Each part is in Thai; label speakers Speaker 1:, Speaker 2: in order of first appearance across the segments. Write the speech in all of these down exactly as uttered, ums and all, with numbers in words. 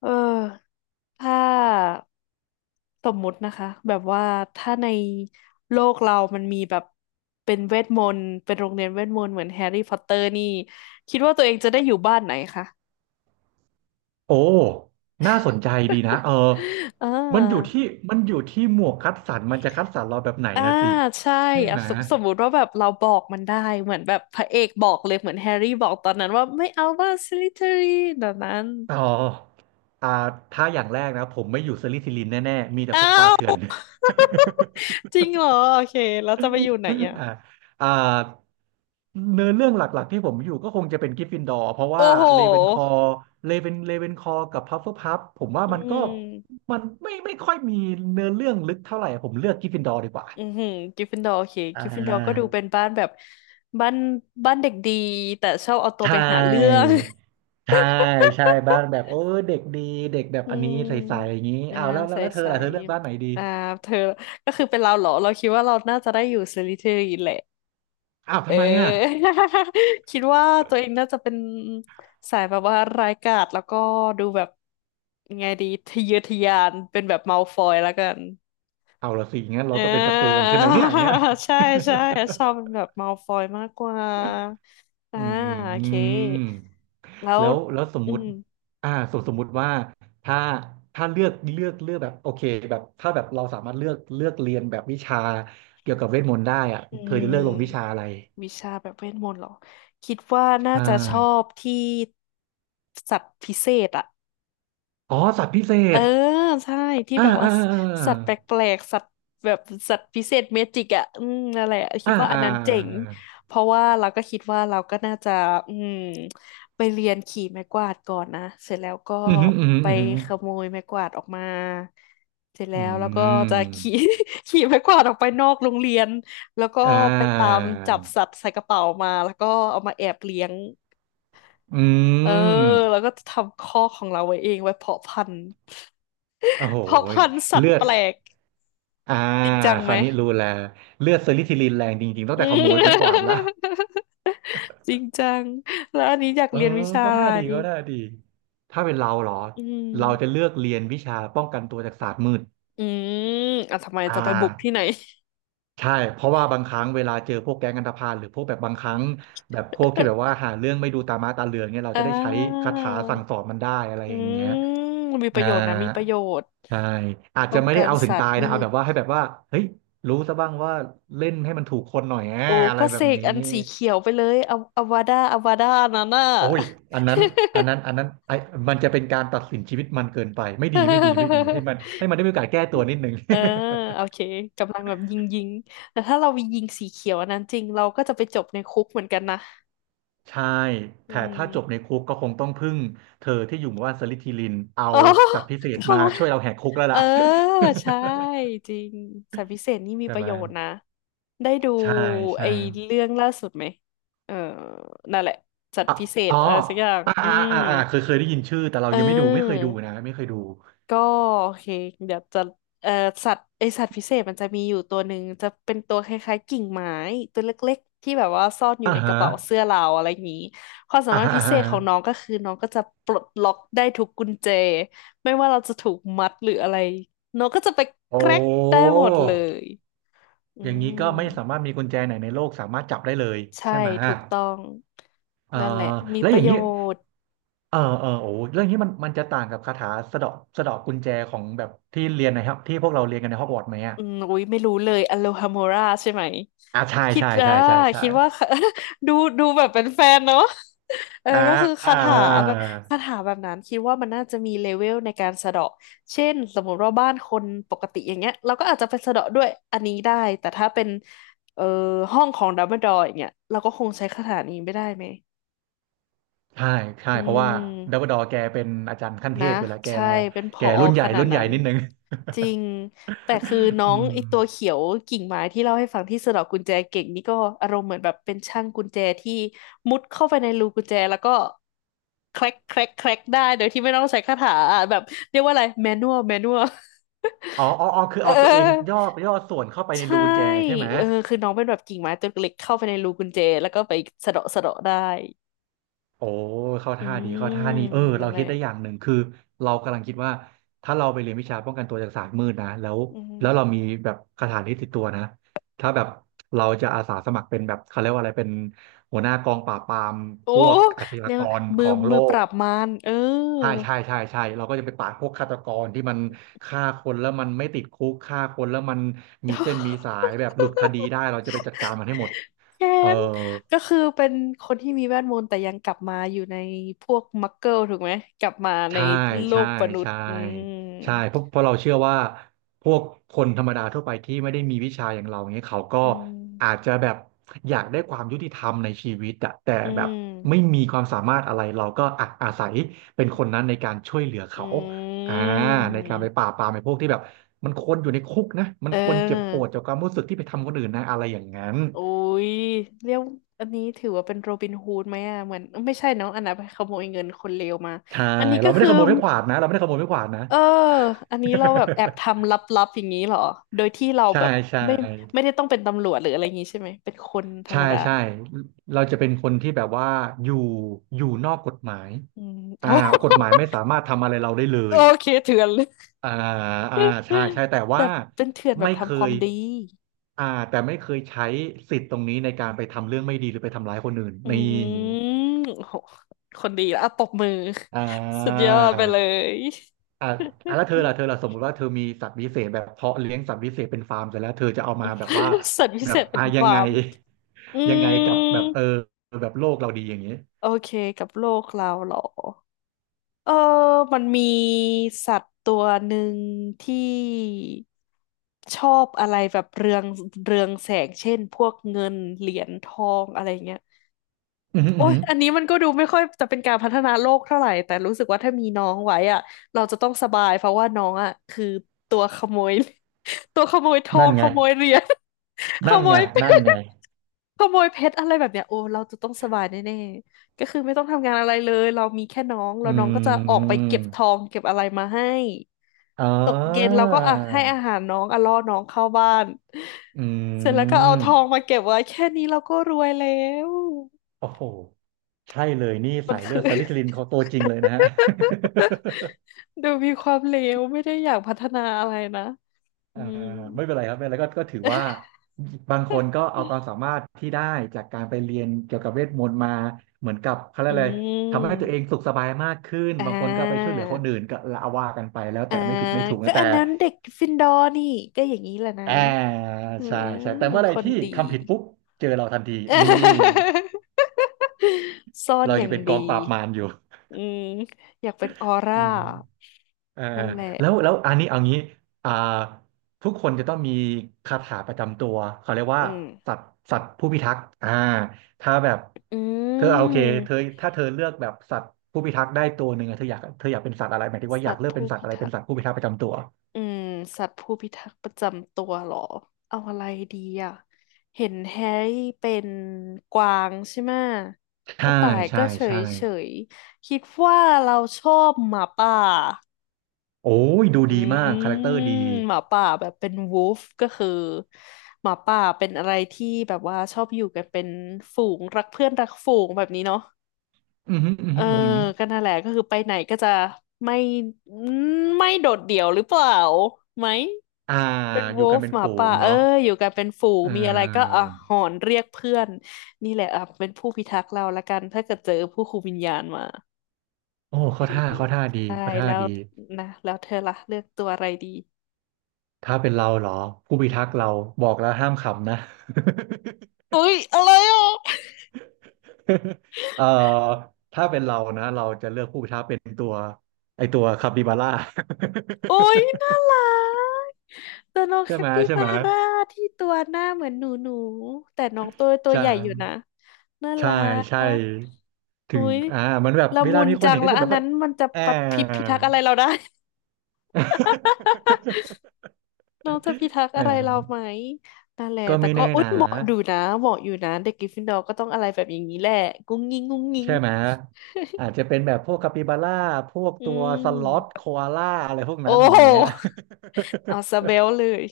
Speaker 1: เออถ้าสมมุตินะคะแบบว่าถ้าในโลกเรามันมีแบบเป็นเวทมนต์เป็นโรงเรียนเวทมนต์เหมือนแฮร์รี่พอตเตอร์นี่คิดว่าตัวเองจะได้อยู่บ้านไหนคะ
Speaker 2: โอ้ น่าสนใจดีนะเออ
Speaker 1: อ่
Speaker 2: มันอยู่
Speaker 1: า
Speaker 2: ที่มันอยู่ที่หมวกคัดสรรมันจะคัดสรรเราแบบไหน
Speaker 1: อ่า
Speaker 2: นะสิ
Speaker 1: ใช่
Speaker 2: ใช่
Speaker 1: อ่ะ
Speaker 2: ไหม
Speaker 1: สมสมมุติว่าแบบเราบอกมันได้เหมือนแบบพระเอกบอกเลยเหมือนแฮร์รี่บอกตอนนั้นว่าไม่เอาบ้านสลิธีรินแบบนั้น
Speaker 2: อ๋ออ่าถ้าอย่างแรกนะ ผมไม่อยู่สลิธีรินแน่ๆ มีแต่พ
Speaker 1: อ้า
Speaker 2: วกปลาเถื่อน
Speaker 1: ว จริงเหรอโอเคแล้วจะไปอยู่ไหน
Speaker 2: อ่า
Speaker 1: อ่ะ
Speaker 2: อ่าเนื้อเรื่องหลักๆที่ผมอยู่ก็คงจะเป็นกริฟฟินดอร์เพราะ
Speaker 1: โอ้
Speaker 2: ว่า
Speaker 1: โห
Speaker 2: เลเวนคอร์เลเวนเลเวนคอร์กับพัฟเฟิลพัฟผมว่า
Speaker 1: อื
Speaker 2: มันก็
Speaker 1: ม
Speaker 2: มันไม่ไม่ค่อยมีเนื้อเรื่องลึกเท่าไหร่ผมเลือกกริฟฟินดอร์ดีกว่า
Speaker 1: อือหือกิฟฟินดอร์โอเค
Speaker 2: อ่
Speaker 1: กริฟฟินดอร์ก็ดู
Speaker 2: า
Speaker 1: เป็นบ้านแบบบ้านบ้านเด็กดีแต่ชอบเอาตัว
Speaker 2: ใช
Speaker 1: ไปหาเรื่อ
Speaker 2: ่
Speaker 1: ง
Speaker 2: ใช่ใช่บ้านแบบโอ้ยเด็กดีเด็กแบบ
Speaker 1: อื
Speaker 2: อันนี้ใสๆอ
Speaker 1: ม
Speaker 2: ย่างนี้
Speaker 1: อ่า
Speaker 2: อ้าวแล้วแล้ว
Speaker 1: ใส่
Speaker 2: แล้วเธอ
Speaker 1: ใส่
Speaker 2: ล่ะเธอเลือกบ้านไหนดี
Speaker 1: อ่าเธอก็คือเป็นเราเหรอเราคิดว่าเราน่าจะได้อยู่สลิธีรินแหละ
Speaker 2: อ้าว
Speaker 1: เออ
Speaker 2: ทำไมอ่ะ
Speaker 1: คิดว่าตัวเองน่าจะเป็นสายแบบว่าร้ายกาจแล้วก็ดูแบบยังไงดีทะเยอทะยานเป็นแบบมัลฟอยแล้วกัน
Speaker 2: เอาละสิงั้น
Speaker 1: เอ
Speaker 2: เรา
Speaker 1: อ
Speaker 2: ก็เป็นศัตรูกันใช่ ไหมเนี่ยอย่างเงี้ย
Speaker 1: ใช่ใช่ชอบเป็ นแบบมัลฟอยมากกว่าอ่า
Speaker 2: อื
Speaker 1: โอเค
Speaker 2: ม
Speaker 1: แล้ว
Speaker 2: แล้วแล้วสม
Speaker 1: อื
Speaker 2: มุ
Speaker 1: ม
Speaker 2: ติอ่าสมสมมุติว่าถ้าถ้าเลือกเลือกเลือกแบบโอเคแบบถ้าแบบเราสามารถเลือกเลือกเรียนแบบวิชาเกี่ยวกับเวทมนต์ได้อ่ะ
Speaker 1: อื
Speaker 2: เธอจะเลือกลงวิชา
Speaker 1: ม
Speaker 2: อะไร
Speaker 1: วิชาแบบเวทมนต์เหรอคิดว่าน่า
Speaker 2: ใช่
Speaker 1: จะชอบที่สัตว์พิเศษอะ
Speaker 2: อ๋อสัตว์พิเศ
Speaker 1: เออ
Speaker 2: ษ
Speaker 1: ใช่ที่
Speaker 2: อ่า
Speaker 1: แบบว่า
Speaker 2: อ่
Speaker 1: สสั
Speaker 2: า
Speaker 1: ตว์แปลกๆสัตว์แบบสัตว์พิเศษเมจิกอ่ะอืมนั่นแหละคิ
Speaker 2: อ่า
Speaker 1: ดว่าอั
Speaker 2: อ่า
Speaker 1: นนั้น
Speaker 2: อ่
Speaker 1: เจ๋ง
Speaker 2: า
Speaker 1: เพราะว่าเราก็คิดว่าเราก็น่าจะอืมไปเรียนขี่ไม้กวาดก่อนนะเสร็จแล้วก็
Speaker 2: อืมอืม
Speaker 1: ไป
Speaker 2: อืม
Speaker 1: ขโมยไม้กวาดออกมาเสร็จแล้
Speaker 2: อื
Speaker 1: วแล้วก็จะขี่
Speaker 2: ม
Speaker 1: ขี่ไม้กวาดออกไปนอกโรงเรียนแล้วก็
Speaker 2: อ่
Speaker 1: ไปตาม
Speaker 2: า
Speaker 1: จับสัตว์ใส่กระเป๋ามาแล้วก็เอามาแอบเลี้ยง
Speaker 2: อื
Speaker 1: เออ
Speaker 2: ม
Speaker 1: แล้วก็ทำคอกของเราไว้เองไว้เพาะพันธุ์
Speaker 2: โอ้โห
Speaker 1: เพาะพันธุ์สัต
Speaker 2: เลื
Speaker 1: ว์
Speaker 2: อ
Speaker 1: แป
Speaker 2: ด
Speaker 1: ลก
Speaker 2: อ่า
Speaker 1: จริงจัง
Speaker 2: ค
Speaker 1: ไหม
Speaker 2: ราวนี้รู้แล้วเลือดเซอร์ลิทิลินแรงจริงๆตั้ง
Speaker 1: อืม
Speaker 2: แต่ขโมยไม้กวาดละ
Speaker 1: จริงจังแล้วอันนี้อยาก
Speaker 2: เออ
Speaker 1: เรียนวิชา
Speaker 2: เขา
Speaker 1: อะไร
Speaker 2: ท่าดีเขาท่าดีถ้าเป็นเราเหรอ
Speaker 1: อื
Speaker 2: เราจะ
Speaker 1: ม
Speaker 2: เลือกเรียนวิชาป้องกันตัวจากศาสตร์มืด
Speaker 1: อืมอ่ะทำไม
Speaker 2: อ่
Speaker 1: จะไปบุกที่
Speaker 2: า
Speaker 1: ไหน
Speaker 2: ใช่เพราะว่าบางครั้งเวลาเจอพวกแก๊งอันธพาลหรือพวกแบบบางครั้งแบบพวกที่แบบว่าหาเรื่องไม่ดูตาม้าตาเรือเนี่ย เรา
Speaker 1: อ่
Speaker 2: จะได้ใช้
Speaker 1: า
Speaker 2: คาถาสั่งสอนมันได้อะไร
Speaker 1: อื
Speaker 2: อย่างเงี้ย
Speaker 1: มมีป
Speaker 2: อ่า
Speaker 1: ระโยชน์นะมีประโยชน์
Speaker 2: ใช่อาจ
Speaker 1: ป้
Speaker 2: จะ
Speaker 1: อง
Speaker 2: ไม่ได้
Speaker 1: กัน
Speaker 2: เอาถึง
Speaker 1: สัต
Speaker 2: ตา
Speaker 1: ว์
Speaker 2: ย
Speaker 1: มื
Speaker 2: นะเอาแบ
Speaker 1: ด
Speaker 2: บว่าให้แบบว่าเฮ้ยรู้ซะบ้างว่าเล่นให้มันถูกคนหน่อยอ่ะ
Speaker 1: โอ้
Speaker 2: อะไร
Speaker 1: ก็
Speaker 2: แบ
Speaker 1: เส
Speaker 2: บ
Speaker 1: ก
Speaker 2: นี้
Speaker 1: อันสีเขียวไปเลยอวอวาดาอวาดานั่นน่ะ
Speaker 2: โอ้ยอันนั้นอันนั้นอันนั้นไอ้มันจะเป็นการตัดสินชีวิตมันเกินไปไม่ดีไม่ดีไม่ดีให้มัน ให้มันได้มีโอกาสแก้ตัวนิดนึง
Speaker 1: เออ โอเคกำลังแบบยิงยิงแต่ถ้าเรายิงสีเขียวอันนั้นจริงเราก็จะไปจบในคุกเหมือนกันนะ
Speaker 2: ใช่
Speaker 1: อื
Speaker 2: แต่
Speaker 1: ม
Speaker 2: ถ้าจ บในคุกก็คงต้องพึ่งเธอที่อยู่หมู่บ้านสลิธีรินเอา
Speaker 1: อ๋อ
Speaker 2: สัตว์พิเศษ
Speaker 1: เขา
Speaker 2: มาช่วยเราแหกคุกแล้ว
Speaker 1: เออ
Speaker 2: ล่ะ
Speaker 1: ใช่ จริงสัตว์พิเศษนี่มี
Speaker 2: ใช่
Speaker 1: ประ
Speaker 2: ไหม
Speaker 1: โยชน์นะ ได้ดู
Speaker 2: ใช่ใช่
Speaker 1: ไอ้เรื่องล่าสุดไหม เออนั่นแหละสัตว์พิเศษ
Speaker 2: อ๋อ
Speaker 1: เออสักอย่าง
Speaker 2: อ่า
Speaker 1: อื
Speaker 2: อ่า
Speaker 1: ม
Speaker 2: อ่าอ่าเคยเคยได้ยินชื่อแต่เรา
Speaker 1: เออ
Speaker 2: ยังไม่ดูไม่เคยดูนะไม่เคยดู
Speaker 1: ก็โอเคเดี๋ยวจะเอ่อสัตว์ไอสัตว์พิเศษมันจะมีอยู่ตัวหนึ่งจะเป็นตัวคล้ายๆกิ่งไม้ตัวเล็กๆที่แบบว่าซ่อนอยู่
Speaker 2: อ่า
Speaker 1: ในก
Speaker 2: ฮะ
Speaker 1: ระเป๋าเสื้อเราอะไรอย่างนี้ความสา
Speaker 2: อ่า
Speaker 1: มารถ
Speaker 2: ฮะ
Speaker 1: พิ
Speaker 2: อ่า
Speaker 1: เศษข
Speaker 2: ฮะ
Speaker 1: องน้องก็คือน้องก็จะปลดล็อกได้ทุกกุญแจไม่ว่าเราจะถูกมัดหรืออะไรน้องก็จะไป
Speaker 2: โอ
Speaker 1: แคร็กได้
Speaker 2: ้
Speaker 1: หมดเลยอื
Speaker 2: อย่างนี้
Speaker 1: ม
Speaker 2: ก็ไม่สามารถมีกุญแจไหนในโลกสามารถจับได้เลย
Speaker 1: ใช่
Speaker 2: ใช่ไหม
Speaker 1: ถูกต้อง
Speaker 2: เอ่อ
Speaker 1: นั่นแหละมี
Speaker 2: แล้ว
Speaker 1: ป
Speaker 2: อ
Speaker 1: ระ
Speaker 2: ย่าง
Speaker 1: โย
Speaker 2: นี้
Speaker 1: ชน์
Speaker 2: เออเออโอ้เรื่องนี้มันมันจะต่างกับคาถาสะเดาะสะเดาะกุญแจของแบบที่เรียนในฮอกที่พวกเราเรียนกันในฮอกวอตส์ไหมอ่ะ
Speaker 1: อืมอุ๊ยไม่รู้เลยอโลฮาม o ราใช่ไหม
Speaker 2: อ่าใช่
Speaker 1: คิด
Speaker 2: ใช่
Speaker 1: อ่า
Speaker 2: ใช่ใช่ใช่
Speaker 1: คิดว่า ดูดูแบบเป็นแฟนเนาะเออ
Speaker 2: อ่า
Speaker 1: ก็คือ
Speaker 2: อ่า
Speaker 1: คาถา
Speaker 2: อ่
Speaker 1: แบบคา
Speaker 2: า
Speaker 1: ถาแบบนั้น คิดว่ามันน่าจะมีเลเวลในการสะเดาะเช่น สมมติว่าบ้านคนปกติอย่างเงี้ยเราก็อาจจะไปสะเดาะด้วยอันนี้ได้ แต่ถ้าเป็นเอ่อห้องของดัมเบิลดอร์อย่างเงี้ยเราก็คงใช้คาถานี้ไม่ได้ไหม
Speaker 2: ใช่ใช่
Speaker 1: อื
Speaker 2: เพราะว่าดัมเบิลด
Speaker 1: ม
Speaker 2: อร์แกเป็นอาจารย์ขั้นเท
Speaker 1: นะ
Speaker 2: พเวลาแก
Speaker 1: ใช่เป็นผ
Speaker 2: แก
Speaker 1: อ
Speaker 2: รุ่นให
Speaker 1: ข
Speaker 2: ญ่
Speaker 1: นาด
Speaker 2: รุ่นให
Speaker 1: นั้
Speaker 2: ญ่
Speaker 1: น
Speaker 2: นิดนึง
Speaker 1: จริงแต่คือน้ อ
Speaker 2: อื
Speaker 1: ง
Speaker 2: ม
Speaker 1: ไอตัวเขียวกิ่งไม้ที่เล่าให้ฟังที่สะเดอกกุญแจเก่งนี่ก็อารมณ์เหมือนแบบเป็นช่างกุญแจที่มุดเข้าไปในรูกุญแจแล้วก็แคร็กแคร็กแคร็กได้โดยที่ไม่ต้องใช้คาถาอ่ะแบบเรียกว่าอะไรแมนวลแมนวล
Speaker 2: อ๋ออ๋ออ๋อคื อ
Speaker 1: เออ
Speaker 2: เอาตัวเองย่อย่อส่วนเข้าไปใน
Speaker 1: ใช่
Speaker 2: รูกุญแจใช่ไหม
Speaker 1: เออคือน้องเป็นแบบกิ่งไม้ตัวเล็กเข้าไปในรูกุญแจแล้วก็ไปสะเดาะสะเดาะได้
Speaker 2: โอ้เข้า
Speaker 1: อื
Speaker 2: ท่านี้
Speaker 1: ม
Speaker 2: เข้าท่านี้เออ
Speaker 1: นั่
Speaker 2: เรา
Speaker 1: นแหละ
Speaker 2: คิดได้อย่างหนึ่งคือเรากำลังคิดว่าถ้าเราไปเรียนวิชาป้องกันตัวจากศาสตร์มืดนะแล้ว
Speaker 1: อืม
Speaker 2: แล้วเรามีแบบคาถานี้ติดตัวนะถ้าแบบเราจะอาสาสมัครเป็นแบบเขาเรียกว่าอะไรเป็นหัวหน้ากองปราบปราม
Speaker 1: โอ้
Speaker 2: พวกอาชญา
Speaker 1: เรียก
Speaker 2: ก
Speaker 1: ว่า
Speaker 2: รข
Speaker 1: มื
Speaker 2: อ
Speaker 1: อ
Speaker 2: งโล
Speaker 1: มือป
Speaker 2: ก
Speaker 1: ราบมารเออ
Speaker 2: ใช่ใช่ใช่ใช่เราก็จะไปปราบพวกฆาตกรที่มันฆ่าคนแล้วมันไม่ติดคุกฆ่าคนแล้วมันมีเส้นมีสา ยแบบหลุดคดีได้เราจะไปจัดการมันให้หมด
Speaker 1: แค้
Speaker 2: เออ
Speaker 1: นก็คือเป็นคนที่มีแวดมนต์แต่ยังกลับมาอยู่ในพวกมักเกิลถูกไหมกลับมาใน
Speaker 2: ใช่
Speaker 1: โล
Speaker 2: ใช่
Speaker 1: กมนุษ
Speaker 2: ใช่
Speaker 1: ย์อื
Speaker 2: ใช่
Speaker 1: ม
Speaker 2: เพราะเพราะเราเชื่อว่าพวกคนธรรมดาทั่วไปที่ไม่ได้มีวิชาอย่างเราเนี้ยเขาก็
Speaker 1: อื
Speaker 2: อาจ
Speaker 1: ม
Speaker 2: จะแบบอยากได้ความยุติธรรมในชีวิตอะแต่
Speaker 1: อื
Speaker 2: แบบ
Speaker 1: ม
Speaker 2: ไม่มีความสามารถอะไรเราก็อ่ะอาศัยเป็นคนนั้นในการช่วยเหลือ
Speaker 1: อื
Speaker 2: เขาอ่าในการไปป
Speaker 1: ม
Speaker 2: ราบปรามไอ้พวกที่แบบมันควรอยู่ในคุกนะมั
Speaker 1: เ
Speaker 2: นควรเจ็บป
Speaker 1: ออ
Speaker 2: วดจากความรู้สึกที่ไปทำคนอื่นนะอะไรอย่างนั้น
Speaker 1: โอ้ย เรียกอันนี้ถือว่าเป็นโรบินฮูดไหมอ่ะเหมือนไม่ใช่เนาะอันนั้นไปขโมยเงินคนเลวมา
Speaker 2: ใช่
Speaker 1: อันนี้
Speaker 2: เรา
Speaker 1: ก็
Speaker 2: ไม่
Speaker 1: คื
Speaker 2: ได้
Speaker 1: อ
Speaker 2: ขโมยไม้กวาดนะเราไม่ได้ขโมยไม้กวาดนะ
Speaker 1: เออ อันนี้เราแบบแอบทำล ับๆอย่างนี้เหรอ โดยที่เรา
Speaker 2: ใช่
Speaker 1: แบบ
Speaker 2: ใช่
Speaker 1: ไม่ไม่ได้ต้องเป็นตำรวจหรืออะไรอย่างนี้ใช่ไหม เป็นคนธรร
Speaker 2: ใช่
Speaker 1: มดา
Speaker 2: ใช่ เราจะเป็นคนที่แบบว่าอยู่อยู่นอกกฎหมาย
Speaker 1: อืม โอ
Speaker 2: อ่ากฎหมายไม่สามารถทำอะไรเราได้เล
Speaker 1: โอ
Speaker 2: ย
Speaker 1: เคเถื่อนเลย
Speaker 2: อ่าอ่าใช่ใช่แต่ว่า
Speaker 1: แต่เป็นเถื่อนแบ
Speaker 2: ไม่
Speaker 1: บ
Speaker 2: เค
Speaker 1: ทำความ
Speaker 2: ย
Speaker 1: ดี
Speaker 2: อ่าแต่ไม่เคยใช้สิทธิ์ตรงนี้ในการไปทำเรื่องไม่ดีหรือไปทำร้ายคนอื่น
Speaker 1: อื
Speaker 2: นี่
Speaker 1: มโอ้โหคนดีแล้วอ่ะปรบมือ
Speaker 2: อ่
Speaker 1: สุดย
Speaker 2: า
Speaker 1: อดไปเลย
Speaker 2: อ่าอ่าแล้วเธอล่ะเธอล่ะสมมติว่าเธอมีสัตว์วิเศษแบบเพาะเลี้ยงสัตว์วิเศษเป็นฟาร์มเสร็จแล้วเธอจะเอามาแบบว่า
Speaker 1: สัตว์วิ
Speaker 2: แบ
Speaker 1: เศ
Speaker 2: บ
Speaker 1: ษเป็
Speaker 2: อ่า
Speaker 1: น
Speaker 2: ยัง
Speaker 1: ฟา
Speaker 2: ไง
Speaker 1: ร์มอื
Speaker 2: ยังไงกับแบ
Speaker 1: ม
Speaker 2: บเออแบบโลกเราดีอย่างนี้
Speaker 1: โอเคกับโลกเราเหรอ เออมันมีสัตว์ตัวหนึ่งที่ชอบอะไรแบบเรืองเรืองแสงเช่นพวกเงินเหรียญทองอะไรเงี้ย
Speaker 2: อืมอ
Speaker 1: โอ้
Speaker 2: หื
Speaker 1: ย
Speaker 2: ม
Speaker 1: อันนี้มันก็ดูไม่ค่อยจะเป็นการพัฒนาโลกเท่าไหร่แต่รู้สึกว่าถ้ามีน้องไว้อะเราจะต้องสบายเพราะว่าน้องอะคือตัวขโมย ตัวขโมยทอ
Speaker 2: นั่
Speaker 1: ง
Speaker 2: น
Speaker 1: ข
Speaker 2: ไง
Speaker 1: โมยเหรียญ ข
Speaker 2: นั่น
Speaker 1: โม
Speaker 2: ไง
Speaker 1: ย
Speaker 2: นั่นไง
Speaker 1: ขโมยเพชรอะไรแบบเนี้ยโอ้เราจะต้องสบายแน่ๆก็คือไม่ต้องทำงานอะไรเลยเรามีแค่น้อง
Speaker 2: อื
Speaker 1: แล้วน้องก็จะออกไปเก็บ
Speaker 2: ม
Speaker 1: ทองเก็บอะไรมาให้
Speaker 2: อ๋
Speaker 1: ตกเย็น
Speaker 2: อ
Speaker 1: เราก็อ่ะให้อาหารน้องอ่ะล่อน้องเข้าบ้าน
Speaker 2: อื
Speaker 1: เสร็จแล้วก็เอาทอง
Speaker 2: ม
Speaker 1: มาเก็บไว้แค่นี้เราก็รวยแล้ว
Speaker 2: โอ้โห ใช่เลยนี่
Speaker 1: มั
Speaker 2: สา
Speaker 1: น
Speaker 2: ยเลื
Speaker 1: คื
Speaker 2: อ
Speaker 1: อ
Speaker 2: ดสลิ ธีรินเขาตัวจริงเลยนะฮะ
Speaker 1: ดูมีความเลวไม่ได้อยากพัฒนาอะไรนะ
Speaker 2: เอ่
Speaker 1: อื
Speaker 2: อ
Speaker 1: ม
Speaker 2: ไม่เป็นไรครับไม่เป็นไรก็ก็ถือว่าบางคนก็เอาความสามารถที่ได้จากการไปเรียนเกี่ยวกับเวทมนต์มาเหมือนกับเขาเรีย
Speaker 1: อื
Speaker 2: กอะไรทำให้ตัวเอ
Speaker 1: ม
Speaker 2: งสุขสบายมากขึ้น
Speaker 1: อ่
Speaker 2: บางคนก็เอาไปช่วย
Speaker 1: า
Speaker 2: เหลือคนอื่นก็ละว่ากันไปแล้ว
Speaker 1: อ่า
Speaker 2: แต่ไม่ผิดไม่ถูก
Speaker 1: ก็
Speaker 2: นะแต่
Speaker 1: อันนั้นเด็กกริฟฟินดอร์นี่ก็อย่างนี้แหละนะ
Speaker 2: อ่า
Speaker 1: อื
Speaker 2: ใช่
Speaker 1: ม
Speaker 2: ใช่แต่เมื่อไหร่
Speaker 1: คน
Speaker 2: ที่
Speaker 1: ดี
Speaker 2: ทำผิดปุ๊บเจอเราทันทีนี่
Speaker 1: ซ่อน
Speaker 2: เรา
Speaker 1: อ
Speaker 2: ยั
Speaker 1: ย่า
Speaker 2: ง
Speaker 1: ง
Speaker 2: เป็นกอง
Speaker 1: ดี
Speaker 2: ปราบมารอยู่
Speaker 1: อืมอยากเป็นออร่า
Speaker 2: อืมเออ
Speaker 1: นั่นแหละ
Speaker 2: แล้วแล้วอันนี้เอางี้อ่าทุกคนจะต้องมีคาถาประจำตัวเขาเรียก
Speaker 1: อื
Speaker 2: ว่า
Speaker 1: ม
Speaker 2: สัตว์สัตว์ผู้พิทักษ์อ่าถ้าแบบ
Speaker 1: อื
Speaker 2: เธอเอาโอเคเธอ
Speaker 1: ม
Speaker 2: ถ้าเธอเลือกแบบสัตว์ผู้พิทักษ์ได้ตัวหนึ่งอะเธออยากเธออยากเป็นสัตว์อะไรหมายถึงว่าอยา
Speaker 1: สั
Speaker 2: ก
Speaker 1: ต
Speaker 2: เลื
Speaker 1: ว์
Speaker 2: อกเป็น
Speaker 1: ผู้
Speaker 2: สัตว์
Speaker 1: พิ
Speaker 2: อะไรเป็
Speaker 1: ทั
Speaker 2: น
Speaker 1: ก
Speaker 2: สั
Speaker 1: ษ์
Speaker 2: ตว์ผู้พิทักษ์ประจำตัว
Speaker 1: อืมสัตว์ผู้พิทักษ์ประจำตัวเหรอเอาอะไรดีอ่ะเห็นแฮร์รี่เป็นกวางใช่ไหมะก
Speaker 2: ใช่
Speaker 1: ระต่าย
Speaker 2: ใช่
Speaker 1: ก็เฉ
Speaker 2: ใช่
Speaker 1: ยเฉยคิดว่าเราชอบหมาป่า
Speaker 2: โอ้ยดู
Speaker 1: อื
Speaker 2: ดีมากคาแรคเตอร์ดี
Speaker 1: มหมาป่าแบบเป็นวูฟก็คือหมาป่าเป็นอะไรที่แบบว่าชอบอยู่กันเป็นฝูงรักเพื่อนรักฝูงแบบนี้เนาะ
Speaker 2: อือหืออือ
Speaker 1: เออ
Speaker 2: หืออือหือ
Speaker 1: ก็นั่นแหละก็คือไปไหนก็จะไม่ไม่โดดเดี่ยวหรือเปล่าไหม
Speaker 2: อ่า
Speaker 1: เป็น
Speaker 2: อยู่
Speaker 1: วู
Speaker 2: กัน
Speaker 1: ฟ
Speaker 2: เป็น
Speaker 1: หมา
Speaker 2: ฝู
Speaker 1: ป่า
Speaker 2: ง
Speaker 1: เออ
Speaker 2: เนาะ
Speaker 1: อยู่กันเป็นฝูง
Speaker 2: เอ
Speaker 1: มีอะไรก็
Speaker 2: อ
Speaker 1: อ่ะหอนเรียกเพื่อนนี่แหละอ่ะเป็นผู้พิทักษ์เราละกันถ้าเกิดเจอผู้คุมวิญญาณมา
Speaker 2: โอ้
Speaker 1: เอ
Speaker 2: เข้
Speaker 1: อ
Speaker 2: อท่าเข้อท่าดี
Speaker 1: ใช่
Speaker 2: เข้อท่า
Speaker 1: แล้ว
Speaker 2: ดี
Speaker 1: นะแล้วเธอล่ะเลือกตัวอะไรดี
Speaker 2: ถ้าเป็นเราเหรอผู้พิทักษ์เราบอกแล้วห้ามขำนะ
Speaker 1: อุ้ยอะไรอ่ะ
Speaker 2: เอ่อถ้าเป็นเรานะเราจะเลือกผู้พิทักษ์เป็นตัวไอตัวคาปิบาร่า
Speaker 1: โอ้ยน่ารั กตัวน้องแค
Speaker 2: ใช่ไห
Speaker 1: ป
Speaker 2: ม
Speaker 1: ปิ
Speaker 2: ใช่
Speaker 1: บา
Speaker 2: ไหม
Speaker 1: ร่าที่ตัวหน้าเหมือนหนูหนูแต่น้องตัวตัว
Speaker 2: ใช่
Speaker 1: ใหญ่อยู่นะน่า
Speaker 2: ใช่
Speaker 1: รั
Speaker 2: ใช่
Speaker 1: ก
Speaker 2: ถึ
Speaker 1: อุ้
Speaker 2: ง
Speaker 1: ย
Speaker 2: อ่ามันแบบ
Speaker 1: ละ
Speaker 2: เว
Speaker 1: มุ
Speaker 2: ลา
Speaker 1: น
Speaker 2: มีคน
Speaker 1: จั
Speaker 2: เห็
Speaker 1: ง
Speaker 2: นก็
Speaker 1: แล้ว
Speaker 2: จะ
Speaker 1: อั
Speaker 2: แบ
Speaker 1: น
Speaker 2: บ
Speaker 1: นั้
Speaker 2: ว่า
Speaker 1: นมันจะ
Speaker 2: แอ
Speaker 1: ปัดพิพิทัก
Speaker 2: บ
Speaker 1: ษ์อะไรเราได้ น้องจะพิทัก ษ์
Speaker 2: แห
Speaker 1: อะ
Speaker 2: ม
Speaker 1: ไรเราไหมนั่นแหละ
Speaker 2: ก็
Speaker 1: แต่
Speaker 2: ไม่
Speaker 1: ก็
Speaker 2: แน่
Speaker 1: อุ้ย
Speaker 2: นะ
Speaker 1: เหมาะดูนะเหมาะอยู่นะเด็กกริฟฟินดอร์ก็ต้องอะไรแบบอย่างนี้แหละกุ้งงิ้งกุ้งงิ้ง
Speaker 2: ใช่ไหมอาจจะเป็นแบบพวกคาปิบาร่าพวก
Speaker 1: อื
Speaker 2: ตัวสล็อต
Speaker 1: ม
Speaker 2: โคอาล่าอะไรพวก
Speaker 1: โอ้
Speaker 2: นั้นอย่า
Speaker 1: โห
Speaker 2: งเงี้ย
Speaker 1: เอาซะ เบลเลย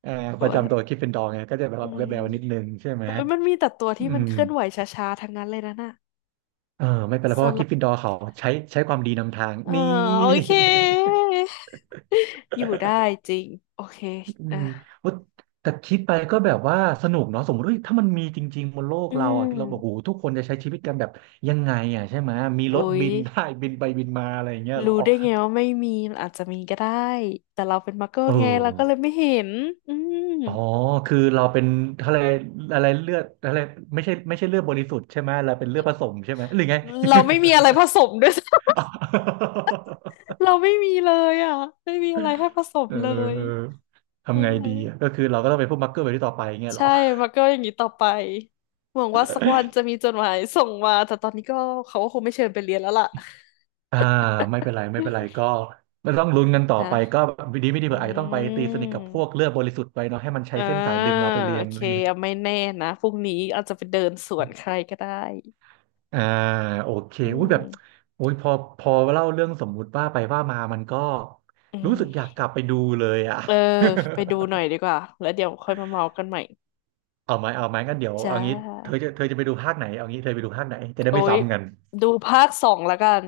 Speaker 2: เอ่อ
Speaker 1: ก
Speaker 2: ป
Speaker 1: ลั
Speaker 2: ระ
Speaker 1: วแบ
Speaker 2: จำตั
Speaker 1: บ
Speaker 2: วกริฟฟินดอร์ไงก็จะแบบ
Speaker 1: อื
Speaker 2: ว่าแบ
Speaker 1: ม
Speaker 2: วๆนิดนึงใช่ไหม
Speaker 1: โอ้ยมันมีแต่ตัว
Speaker 2: อื
Speaker 1: ที่มัน
Speaker 2: ม
Speaker 1: เคลื่อนไหวช้าๆทั้งนั้นเลยนะน่ะ
Speaker 2: เออไม่เป็นไร
Speaker 1: ส
Speaker 2: เพราะว่าก
Speaker 1: ล
Speaker 2: ริฟฟิน
Speaker 1: บ
Speaker 2: ดอร์เขาใช้ใช้ความดีนำทาง
Speaker 1: เออ
Speaker 2: นี่
Speaker 1: โอเค อยู่ได้จริงโอเค
Speaker 2: อื
Speaker 1: อ่ะ
Speaker 2: มโอ๊ยแต่คิดไปก็แบบว่าสนุกเนาะสมมติเอ้ยถ้ามันมีจริงๆบนโลก
Speaker 1: อื
Speaker 2: เราอ่ะ
Speaker 1: ม
Speaker 2: เราบอกโหทุกคนจะใช้ชีวิตกันแบบยังไงอ่ะใช่ไหมมี
Speaker 1: โอ้
Speaker 2: รถ
Speaker 1: ย
Speaker 2: บิน ได้บินไปบินมาอะไรอย่างเงี้ยเหรอ
Speaker 1: รู้ได้ไงว่าไม่มีมันอาจจะมีก็ได้แต่เราเป็นมักเกิล
Speaker 2: เออ
Speaker 1: ไงเราก็เลยไม่เห็นอืม
Speaker 2: อ๋อคือเราเป็นอะไรอะไรเลือดอะไรไม่ใช่ไม่ใช่เลือดบริสุทธิ์ใช่ไหมเราเป็นเลือดผสมใช่ไหมหรือไง
Speaker 1: เราไม่มีอะไรผสมด้วย
Speaker 2: อ๋อ
Speaker 1: เราไม่มีเลยอ่ะไม่มีอะไรให้ผสม
Speaker 2: เ
Speaker 1: เลย
Speaker 2: ออทำ
Speaker 1: นั่
Speaker 2: ไง
Speaker 1: นแหละ
Speaker 2: ดีอะก็คือเราก็ต้องเป็นผู้มักเกอร์ไปที่ต่อไปเงี้ยเหร
Speaker 1: ใช่
Speaker 2: อ
Speaker 1: มักเกิลอย่างนี้ต่อไปหวังว่าสักวันจะมีจดหมายส่งมาแต่ตอนนี้ก็เขาก็คงไม่เชิญไปเรียนแล้วล่ะ
Speaker 2: อ่าไม่เป็นไรไม่เป็นไรก็ไม่ต้องลุ้นกันต่อ ไปก็
Speaker 1: นะ
Speaker 2: ดีไม่ดีเผื่ออาจจะต้องไป
Speaker 1: อื
Speaker 2: ตีสนิทกับพ
Speaker 1: ม
Speaker 2: วกเลือดบริสุทธิ์ไปเนาะให้มันใช้
Speaker 1: อ่า
Speaker 2: เส้นสายดึงเราไปเรี
Speaker 1: โอ
Speaker 2: ยน
Speaker 1: เค
Speaker 2: อะไรอย่างเงี้ย
Speaker 1: เอาไม่แน่นะพรุ่งนี้อาจจะไปเดินสวนใครก็ได้
Speaker 2: อ่าโอเค
Speaker 1: อื
Speaker 2: อุ้ยแบบ
Speaker 1: ม
Speaker 2: อุ้ยพอพอเล่าเรื่องสมมุติว่าไปว่ามามันก็
Speaker 1: อื
Speaker 2: รู้สึกอยาก
Speaker 1: ม
Speaker 2: กลับไปดูเลยอ่ะ
Speaker 1: เออไปดูหน่อยดีกว่าแล้วเดี๋ยวค่อยมาเมากันใหม่
Speaker 2: เอาไหมเอาไหมงั้นเดี๋ยว
Speaker 1: จ้
Speaker 2: เอางี้เธอ
Speaker 1: า
Speaker 2: จะเธอจะไปดูภาคไหนเอางี้เธอไปดูภาคไหนจะได้
Speaker 1: โอ้
Speaker 2: ไม่
Speaker 1: ย
Speaker 2: ซ้ำกัน
Speaker 1: ดูภาคสองแล้วกัน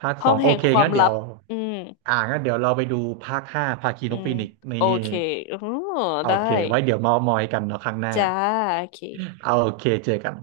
Speaker 2: ภาค
Speaker 1: ห้
Speaker 2: ส
Speaker 1: อ
Speaker 2: อ
Speaker 1: ง
Speaker 2: งโอ
Speaker 1: แห่ง
Speaker 2: เค
Speaker 1: ความ
Speaker 2: งั้นเดี๋ย
Speaker 1: ลับ
Speaker 2: ว
Speaker 1: อืม
Speaker 2: อ่างั้นเดี๋ยวเราไปดูภาคห้าภาคี
Speaker 1: อื
Speaker 2: นก
Speaker 1: ม
Speaker 2: ฟีนิกซ์นี่
Speaker 1: โอเคอ๋อ
Speaker 2: โอ
Speaker 1: ได้
Speaker 2: เคไว้เดี๋ยวเมามอยกันเนาะครั้งหน้า
Speaker 1: จ้าโอเค
Speaker 2: เอาโอเคเจอกัน